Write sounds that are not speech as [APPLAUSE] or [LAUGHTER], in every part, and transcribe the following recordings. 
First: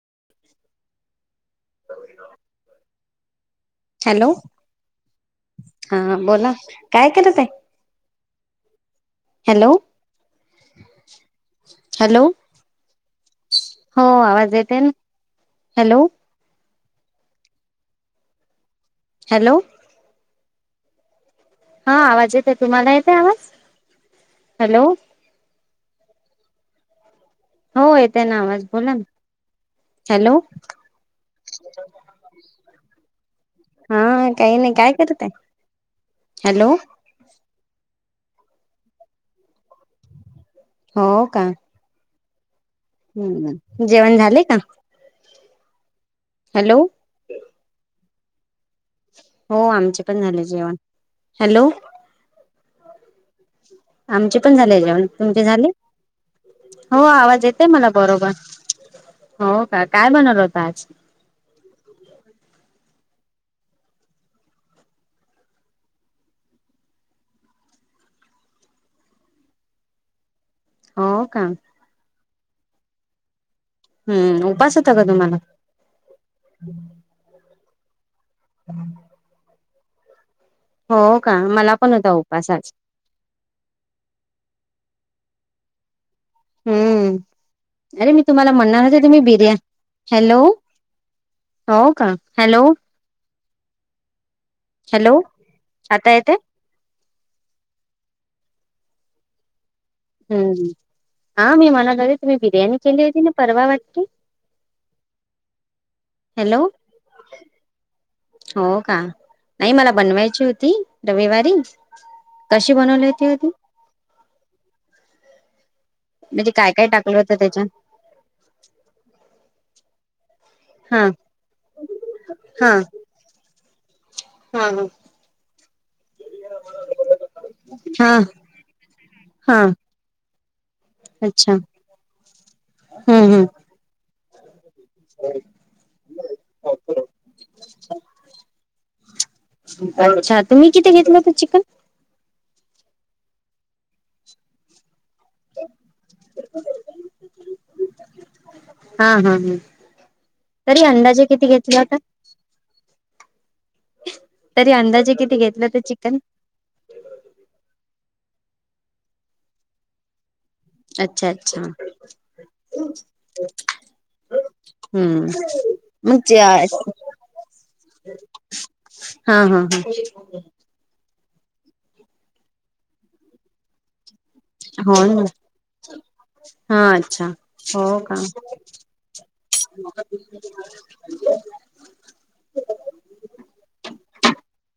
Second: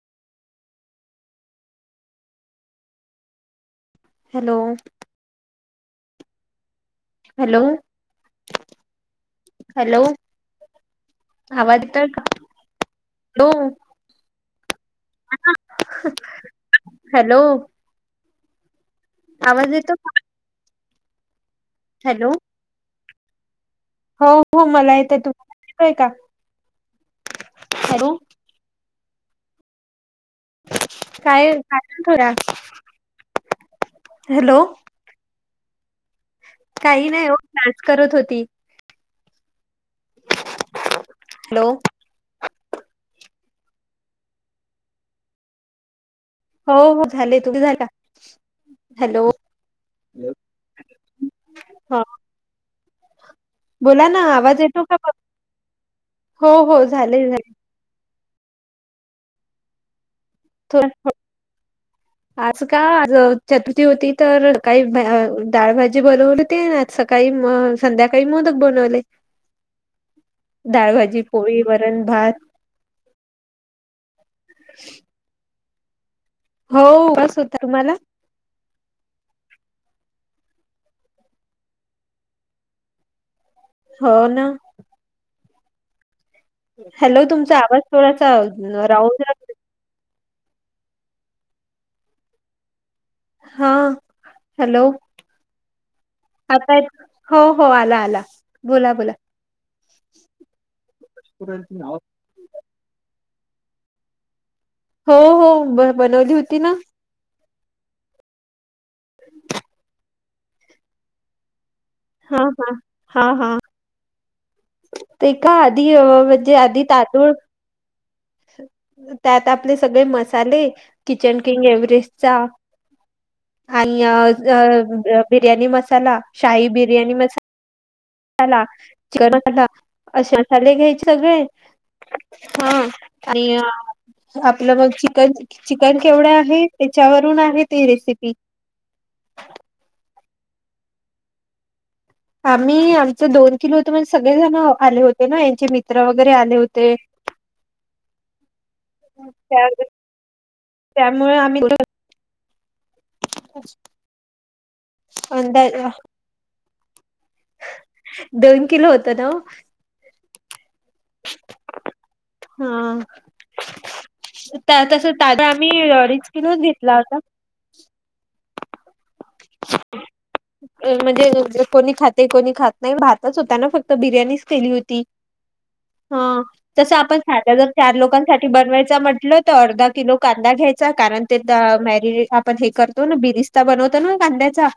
[UNINTELLIGIBLE] Hello. हा बोला काय करत आहे. Hello hello! आवाज येतोय का? हॅलो हॅलो हो आवाज येते ना. हॅलो. हॅलो. हॅलो आवाज येतो? हा हॅलो आवाज येत आहे. तुम्हाला येत आहे आवाज? हो हो हॅलो मला येतय तुम्हाला येतय का. हो हॅलो येत आहे ना आवाज बोला ना. हॅलो काय कायल थोड्या. हा काही नाही काय करताय? काही नाही [UNINTELLIGIBLE] करत होती. हो का. हॅलो हम्! जेवण झाले का? हो हॅलो हो झाले. तुमचं झाले का? हो आमचे पण झाले जेवण. हॅलो. हा बोला ना आमचे पण आवाज झाले येतो का जेवण. बघ तुमचे झाले? हो हो झाले आवाज झाले येतय मला बरोबर हो का काय बन आज का? चतुर्थी होती तर काही डाळभजी बनवली ना सकाळी संध्याका काही मोदक बनवले. [UNINTELLIGIBLE] डाळभजी, हो का पोळी, वरण, भात. हम्म! उपवास होता का तुम्हाला? हो, उपवास होता तुम्हाला? हम्म! हो का मला पण होता उपवास आज. हो ना. हम्म! हॅलो तुमचा आवाज अरे मी थोडासा तुम्हाला म्हणणार राहू तुम्ही ब्रियानी हॅलो हो का हॅलो. हा हॅलो आता येते आवाज [UNINTELLIGIBLE] हो हो आला आला बोला बोला. हम् हा मी म्हणत होते तुम्ही बिर्याणी केली होती ना परवा वाटते. हो हो ब बनवली होती हॅलो ना. हो का नाही मला बनवायची होती रविवारीच. हा हा कशी हा बनवलीती आ हा ती? हे वो म्हणजे आधी काय आधी काय टाकलं तादुंळ होतं त्याच्यात त्यात आपले सगळे मसाले हा किचन किंग एव्हरेस्टचा हा आणि हा बिर्याणी मसा त्याला शाही बिर्याणी हा मसाला हा चिकनला अशा ले घ्यायची सगळे अच्छा हा हम्म हम्म आणि आप मग चिकन चिकन केवढे आहे त्याच्यावरून आहे त रेसिपी ह तुम्ही किथे घेतलं होत चिकन आम्ही आमचं दोन किलो होतो म्हणजे सगळेजण आले होते ना यांचे मित्र वगैरे आले होते हा हा ह तरी अंदाजे त्यामुळे किती आम्ही घेतलं होत तरी अंदाजे किती घेतलं होत अंदाज चिकन दोन किलो होत ना अच्छा अच्छा हा तस हम्म तादा आम्ही मग लॉरीज जे किनून घेतला होता हा हा हा म्हणजे कोणी खाते कोणी खात नाही भातच होता ना फक्त बिर्याणीच केली हो होती ना हा हा तस आपण अच्छा साध्या जर हो चार का लोकांसाठी बनवायचा म्हटलं तर अर्धा किलो कांदा घ्या तेच कारण ते मॅरीज आपण हे करतो ना इंस्टा बनवतो ना ह कांद्याचा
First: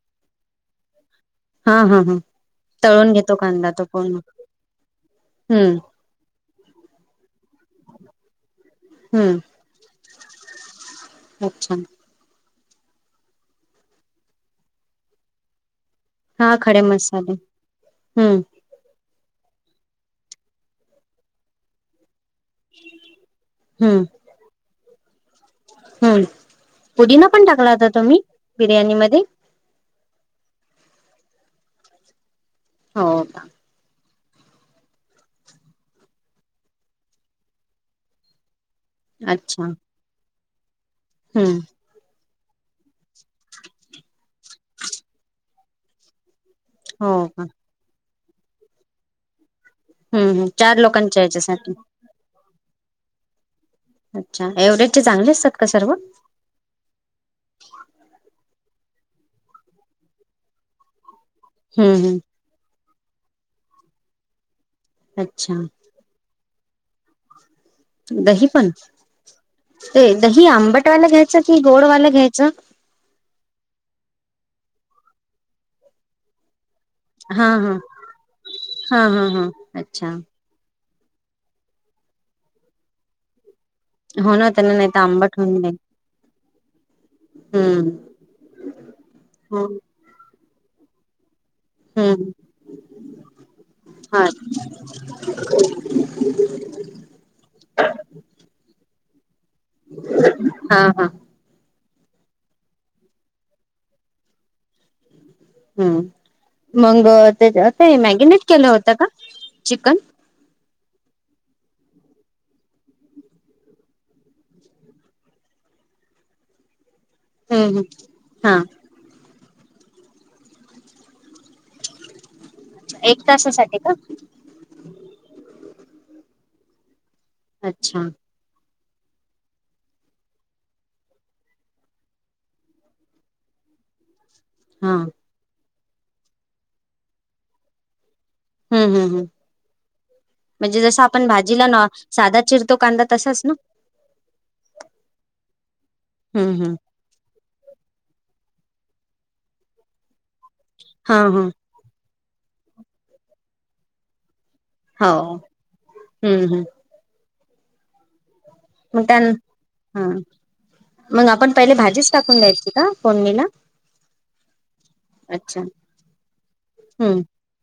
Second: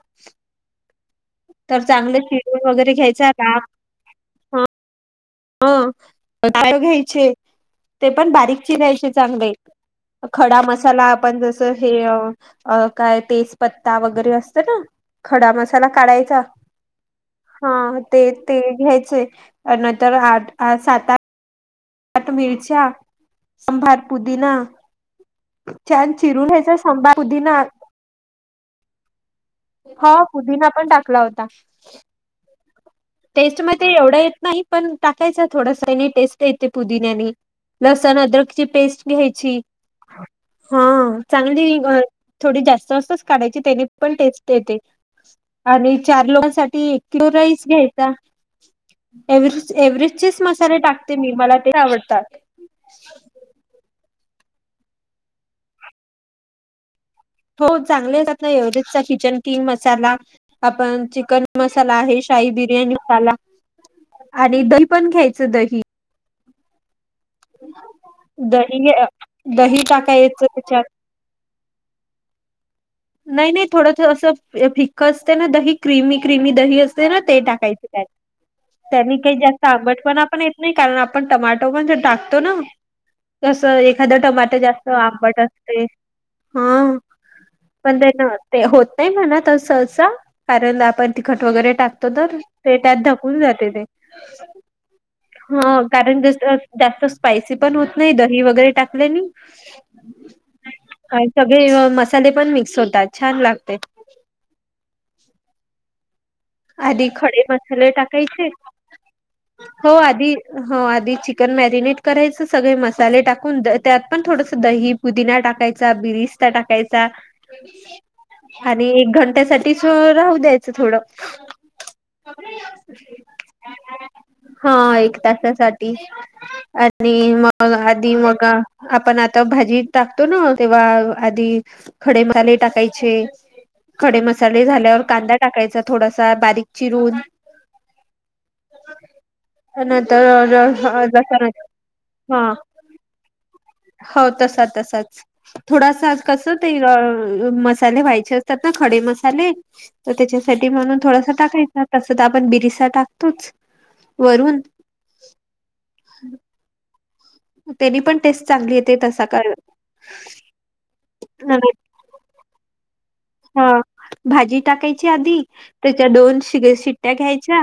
हा तर हा हा चांगले चिरव वगैरे तळून घ्यायच घेतो का कांदा तो पूर्ण हो हम्म हाय घ्यायचे ते पण बारीक य हम्म चांगले खडा मसाला आपण जस अच्छा हे अ काय तेजपत्ता वगैरे असत ना खडाम ला काढायचा हा खडे मसाले हा ते हम्म ते घ्यायचे तर आठ सात आठ हट मिरच्या संभार हम्म पुदीना हम्म पुदीना पण पुदिना टाकला होता तुम्ही बिर्याणी मध्ये हा पुुदीना पण टाकला होता हो का टेस्ट मग ते एवढं नाही पण टाकायच थोडस टेस्ट येते पुदिन्याने लसण अदक ची पेस्ट घ्यायची अच्छा हा हम्म चांगली थोडी जास्त असत काढायची त्यानी पण टेस्ट येते आणि चार लोक याती हो किलो का राईस घ्यायचा्ह एव्हेरेस् हम्म चेच हम्म चार मसाले टाकते लोकांच्या मी मला याच्यासाठी ते आवडतात अच्छा एव्हरेजचे चांगले असतात का सर्व हो चांगले ना एव्हेरेजचा किचन किंग मसाला आपण चिकन कन मसाला हम्म हम्म आहे शाही बिर्याणी साला आणि दही पण घ्यायचं अच्छा दही दही पण दही ते दही टाकायचं त्याच्यात आंबटवाला घ्यायचं. की गोडवाला घ्यायचं. नाही नाही थोडं असं फिक्क असतं ना दही क्र्रीमी क्र्रीमी दही अस. ते हा हा टाकायच त्यात हा त्यांनी हा काही हा जास्त अच्छा आंबटपणा पण येत नाही. कारण आपण टमाॅटो पण टाकतो ना. कसं एखादं हो ना टमाट त्यांना नाही जास्त तर आंबट होऊन जाईल असते हा. हम्म पण ना ते होत नाही म्हणा हो तसं असं कारण आपण. खट वगैरे टाकतो हम्म तर ते त्यात धकून जाते ते. हा ह कारण जास्त स्पायसी पण होत नाही दही वगैरे टाक. हा हा. आणि सगळे मसाले पण मिक्स होतात छान लागते. हम्म. मग आधी खडे मसाले ते मॅगिनेट टाकायचे केलं होत का चिकन हो. हो आधी चिकन मॅरिनेट करायचं सगळे मसाले टाकून त्यात पण थोडस दही पुदिना टाकायचा. बिरिता टाकायचा. हम्म हम्म हा आता एक घंट्या साठी राहू द्यायचं थोडं. एक तासासाठी का [INAUDIBLE] हा एक तसासाठी. आणि मग अच्छा आधी मग. आपण आता भाजी टाकतो ना तेव्हा आधी खडे मसाले टाकायचे. खडे मसाले हा झाल्यावर हम्म कांदा टाकायचा थोडासा बारीक चिरून. हम्म हम्म हम्म. नंतर म्हणजे जस आपण लसण भाजीला न साधा हा चिरतो कांदा तसाच ना हो. हो तसा तसाच थोडासा कसे हम्म ते हम्म मसाले व्हायचे. खडे मसाले तर त्याच्यासाठी म्हणून थोडसा हा टाकायच त. तर आपण बिरसा टाकतोचं वरून. हो हम्म हम्म्. त्यानी पण टेस्ट चांगली येते त्या तसा कर. हा मग आहे ना. हा भाजी टाकायची आधी त्याच्या दोन शिट्ट्या हम्म घ्यायच्या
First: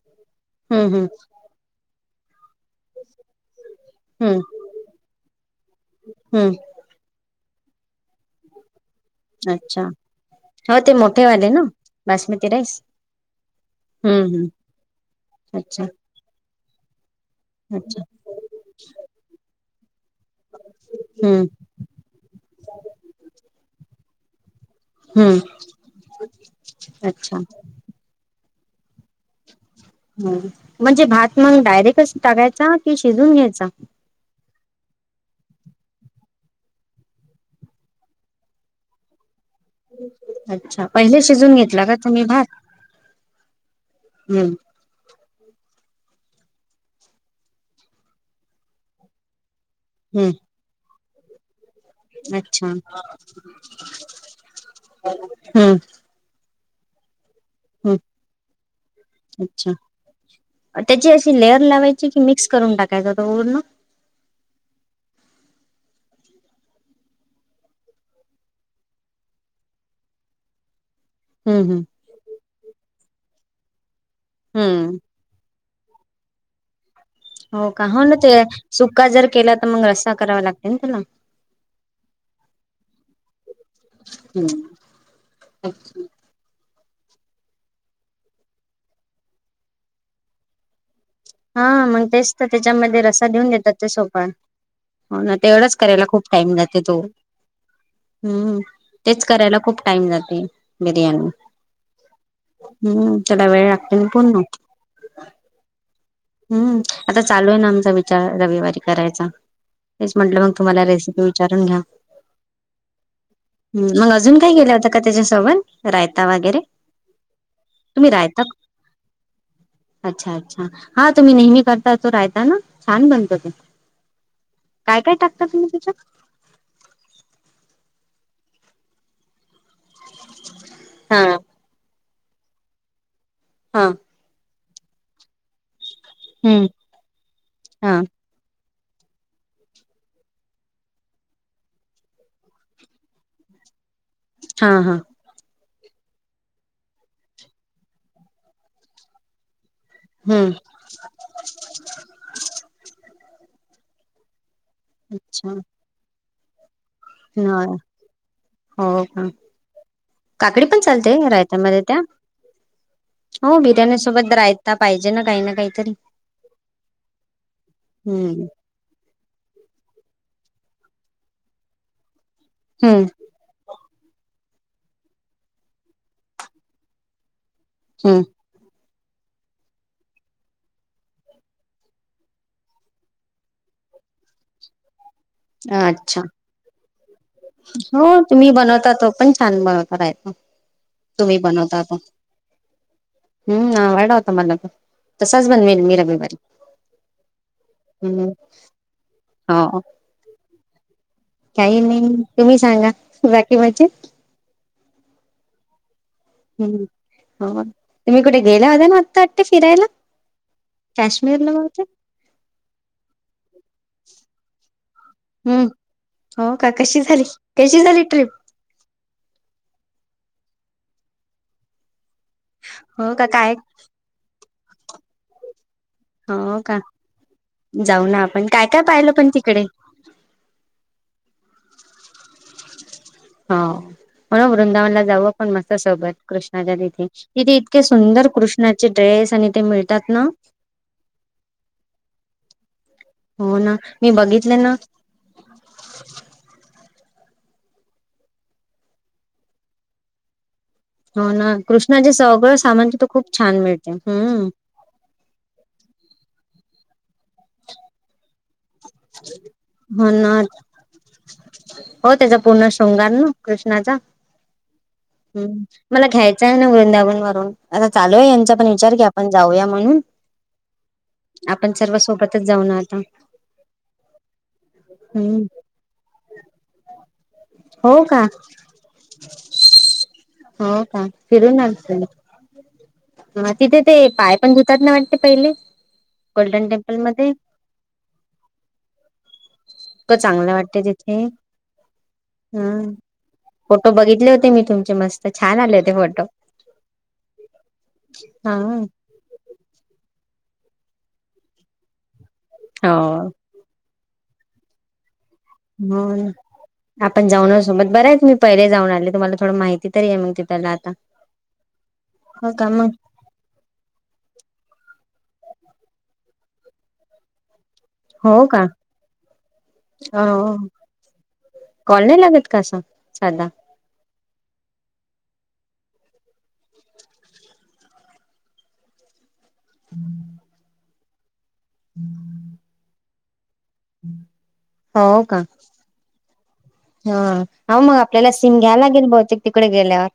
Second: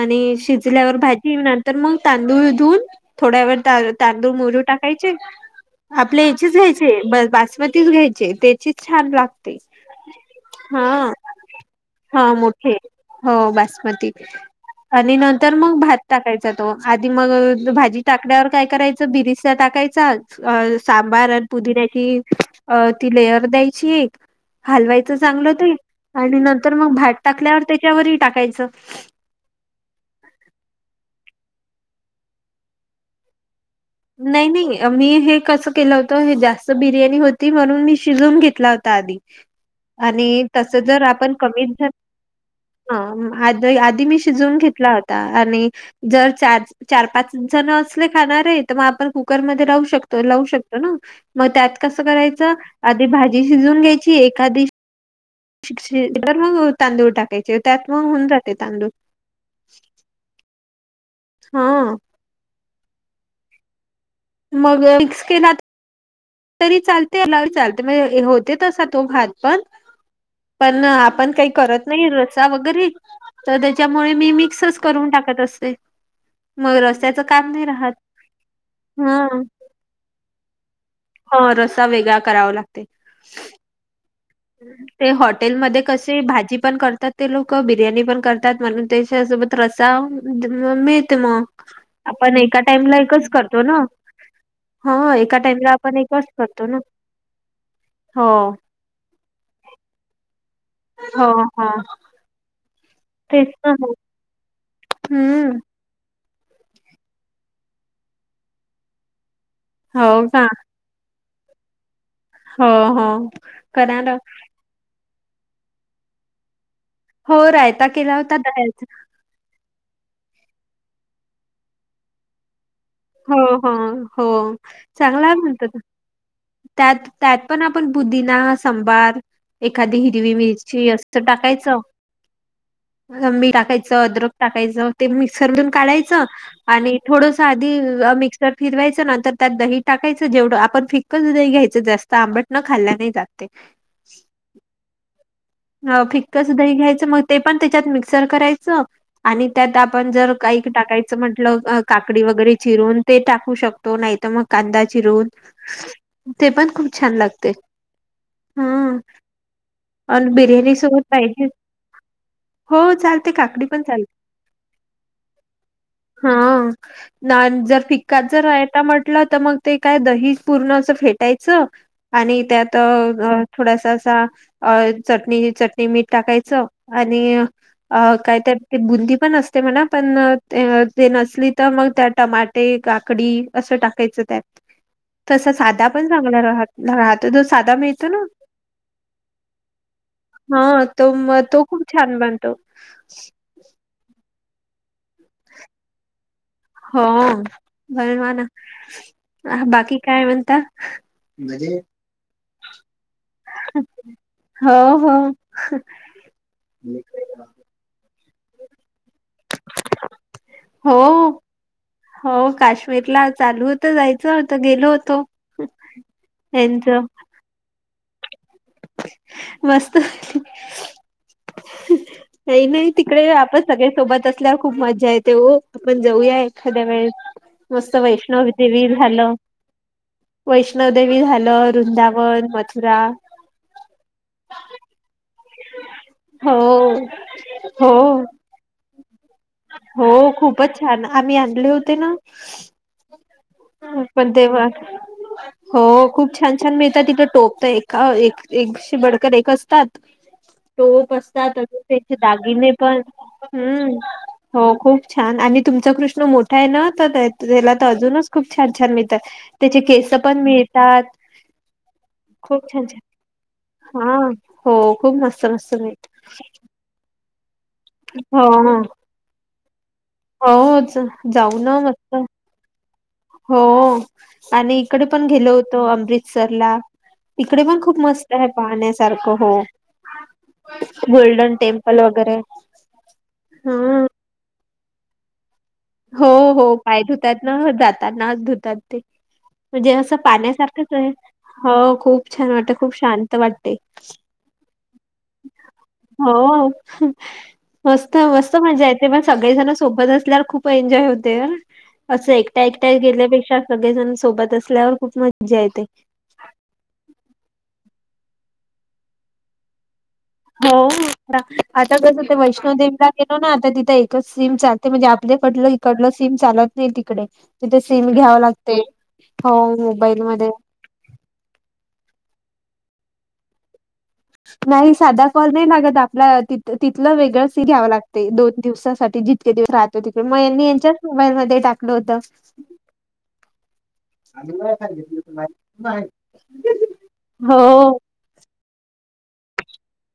आणि हम्म शिजल्याकि. हम्म भाजी तर मग तांदूळ. थोड्या व हम्म तांदूळमोजून टाकायचे आपल्या याचेच हम्म घ्यायचेबास. तीचं घ्यायचे त्याचीच छान लागते. अच्छा हो ते हा मोठेवाले ना हा बासमती मोठे राईस. हो बासमती हम्म हम्म आणि नंतर मग अच्छा भात टाकायचं. आधी मग भाजी अच्छा टाकण्यावर काय करायचं बिरस टाकायचं. सांबार आणि हम्म पुदिन्याची अ ती लेअर दयाची. हलवायचं हम्म चांगलं ते आणि नंतर मग भात अच्छा टाकल्यावर त्याच्यावरही टाकायचं. ह म्हणजे भात मग डायरेक्ट टाकायचा कि शिजून घ्यायचा. नाही नाही मी हे कस केलं होतं हे जास्त बिर्याणी होती म्हणून मी शिजून घेतला होता आधी. आणि तस अच्छा जर पहिले आपण शिजून कमी. घेतला ह का तुम्ही भात आ आधी मी हम्म शिजवून घेतला होता आणि. जर चार चार पाच जण असले खाणारे तर मग आपण कुकरमध्ये. शकतो लाू हम्म शकतो ना मग त्यात. कस करायच अच्छा आधी भाजी शिजून घ्यायची एखादी. हम्म तांदूळ टाकायचे त्यात हम्म मग होऊन जाते तांदूळ. अच्छा त्याची अशी लेअर हा लावायची कि मिक्स करून टाकायचं वरण? मग मिक्स केला. तरी चालते चालते म्हणे होते तसा तो भात पण पण आ आपण काही हम्म हम्म करत नाही रसा वगैरे तर त्याच्यामुळे मी मिक्सच हम्म करून टाकत असते. मयुरशी [INAUDIBLE] हो का हो ना ते सुका जर हा. केला तर मग रस्सा करावा लागतो. ह रसा वेगळा करावा लागते. ते हॉटेलमध्ये कसे भाजी पण करतात ते लोक बिर्याणी पण करतात म्हण त्याच्या सोबत रसा मिळतो. हा मग तेच तर त्याच्यामध्ये रसा एकच देऊन करतो देतात ना ते सोपा हा हो ना एका टाइमला तेवढंच आपण करायला एकच खूप टाइम करतो ना जाते तो हो हम्म तेच. करायला खूप टाइम जाते हो बिर्याणी हो ह. त्याला तेच वेळ मग लागते ना पूर्ण. हम्म हम्म आता चालूय ना आमचा विचार रविवारी करायचा. तेचं हो म्हटलं का मगं तुम्हांला रेसिपी विचारून घ्यावी. हो हो मग कराना. अजून काही गेल्या होता का त्याच्यासोबत रायता वगैरे हो रायता तुम्ही केला होता रायता दह्याचा. अच्छा! अच्छा! हा तुम्ही नेहमी करता तो रायता ना? छान बनतो हो ते हो हो, काय काय चांगला टाकता तुम्ही म्हणत त्याच्यात त्यात त्यात पण आपणं पुदिना सांबार एखादी हिरवी मिरची हा असं टाकायचं. लंबी हा टाकायचं अद्रक टाकायचं ते मिक्सर मधून काढायचं हम्म आणि थोडसं ती हा मिक्सर फिरवायचं ना तर त्यात दही टाकायचं जेवढं आपणं थिक्कच दही घ्यायचं जास्तं आंबट न खाल्ल नाही जातं ते. हा हा हा फिक्कचं दही घ्यायचं मग ते पण त्याच्यात मिक्सर करायचं आणि त्यात आपणं जर हम्म काही टाकायचं म्हटलं काकडी वगैरे चिरून ते टाकू शकतो नाहीतर मग कांदा चिरून, अच्छा ते पण खूप छान लागतंय, हम हो का काकडी बिर्याणी पण सोबत चालते पाहिजे. रायतामध्ये त्या हो चालते हो काकडी पण चालते. बिर्याणी सोबत रायता पाहिजे ना काही ना काहीतरी. हा, रा जर फिक्काचं जर हम्म रायता म्हटलं तर मगं ते काय दही ही पूर्ण असं फेटायचं, आणि त्यात हम्म अ थोडासा असा चटणी चटणी मीठ टाकायचं आणि हम्म काय त्यात ते बुंदी पण असते म्हणा पण ते नसली तर मग त्या टमाटे, काकडी असं टाकायच. त्यात, तसा साधा पण अच्छा चांगला राह राह हो तुम्ही बनवता तो पण छान बरोबर ये, हा तो तुम्ही म तो बनवता खूप आ छान बनतो वेळ मला पण, तसाचं बनवेल मी रविवारी हो हम्म बनवा ना, हो बाकी काय म्हणता? काही नाही तुम्ही सांगा, बाकी म्हणजे? हो हो हम्म हो, तुम्ही कुठे गेला होता ना आत्ता वाटत फिरायला? हो काश्मीर ला बहुतेक. हो काश्मीरला चालू होतं जायचं तर गेलो होतो. हम्म हो का यांच कशी झाली कशी झाली ट्रीप? मस्त! ये नाही हो का तिकडे काय आपणं सगळे सोबत असल्यावर खूप मज्जा येते ओ. आपणं जाऊया हो का एखाद्या वेळेस, मस्त जाऊ ना आपण काय काय वैष्णवदेवी पाहिलं पण ह्याला. तिकडे वैष्णवदेवी झालं वृंदावन, मथुरा आपणं वृंदावनला जाऊ. मस्त सोबत, हो कृष्णाच्या तिथे तिथे इतके हो सुंदर कृष्णाचे ड्रेस तिथे मिळतात ना‌. हा आम्ही आणले होते ना‌ हो ना मी पण बघितले तेव्हा, ना हो खूप छान छान मिळ तिथं टोप तर एक एकसे बडकर एक असतात. टोप हो ना असतात कृष्णाचे त्यांचे सगळं दागिने सामान पण, तिथं खूप छान हम्म मिळते हो खूप छान आणि तुमचा कृष्ण मोठा आहे ना तर त्याला तर अजूनच खूप छान छान मिळतातं, त्याचे हो केस ना पण मिळतात. हो त्याचा खूप पूर्ण छान शृंगार ना कृष्ण चा, छान हा हो खूप मस्त मस्त मला मिळतात. घ्यायचा आहे ना वृंदावन वरून. आता चालू आहे यांचा पण विचार की आपण जाऊया म्हणून. होच जाऊ आपण ना सर्व मस्त. सोबतच जाऊ ना आता हो आणि इकड पण हम्म गेलो होतो आम्रीतसरला तिकडे पण हो खूप का मस्त आहे पाहण्यासारखं हो हो का गोल्डन फिरून टेम्पल वगैरे तिथे ते हा पाय पण ज नाही वाटते पहिली [UNINTELLIGIBLE] हो हो काय धुतात ना जातात नाच धुतात ते म्हणजे असं इतकं चांगलं वाटते पाण्यासारखंच आहे तिथे हो खूप खूप छान हा वाटते खूप शांत वाटते फोटो बघितले होते मी तुमचे मस्त छान आले होते फोटो हो मस्त हा मस्त मजा हो येते पण सगळेजण सोब असल्या खूप एन्जॉय होते अस एकट एकट्या गेल्यापेक्षा सगळेजण सोबत असल्यावर खूप मज हो [UNINTELLIGIBLE] आपण जाऊन सोबत बरं आहे तुम्ही मी पहिले जाऊन आले तुम्हाला थोडं माहिती तरी आहे मग तिथला हो आता. आता कसं ते हो का मग. वैष्णोदेवीला गेलो ना आता तिथं एकच सीम चालते म्हणजे पडलं [UNINTELLIGIBLE] इकडलं सीम चालत नाही तिकडे तिथे सिम घ्याव हो का? लागते हो मोबाईल मध्ये हो. कसा साधदा नाही साधा फल नाही लागत आपल्या त तिथलं वेगळंच घ्यावं लागते दोन दिवसासाठी जी इतके दिवस राहतो तिकडे मगनी [UNINTELLIGIBLE] यांच्याच मोबाईल मध्ये टाकलं होत [UNINTELLIGIBLE] हो का हा हो मग आपल्याला सिम घ्यायला गेल बहुतेक तिकडे गेल्यावर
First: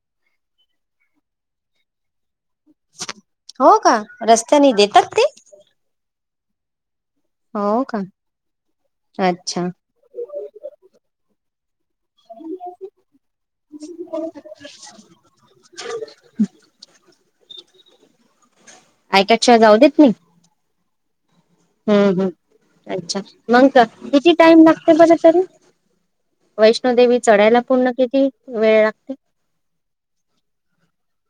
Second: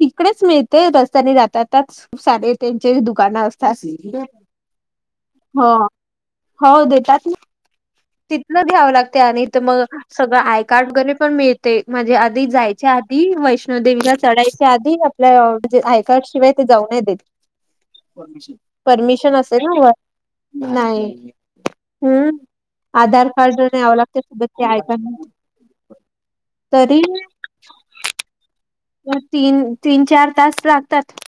तिकडेच मिळते रस्त्याने जातातच सारे त्यांची दुकानवस्था हो का? असली रस्त्याने देतात ते? हो हो हो देतात हो का? तिथलं घ्यावं लागते आणि तर अच्छा मग सगळं आय कार्ड वगैरे [UNINTELLIGIBLE] पण मिळ ते म्हणजे आधी जायच्या आधी वैष्णोदेवीला चढायच्या आधी आपल्याे [UNINTELLIGIBLE] आयकाड शिवाय जाऊ नाय देत परमिशन ऐकटशिवाय असेल जाऊ देत नाही. नाही हम्म अच्छा आधार कार्ड मग न्यावं लागते किती सोबत टाइम ते आय लागते कार्ड बर तरी तरी वैष्णोदेवी चढायला पूर्ण किती वेळ लागते? तीन तीन चार तास लागतात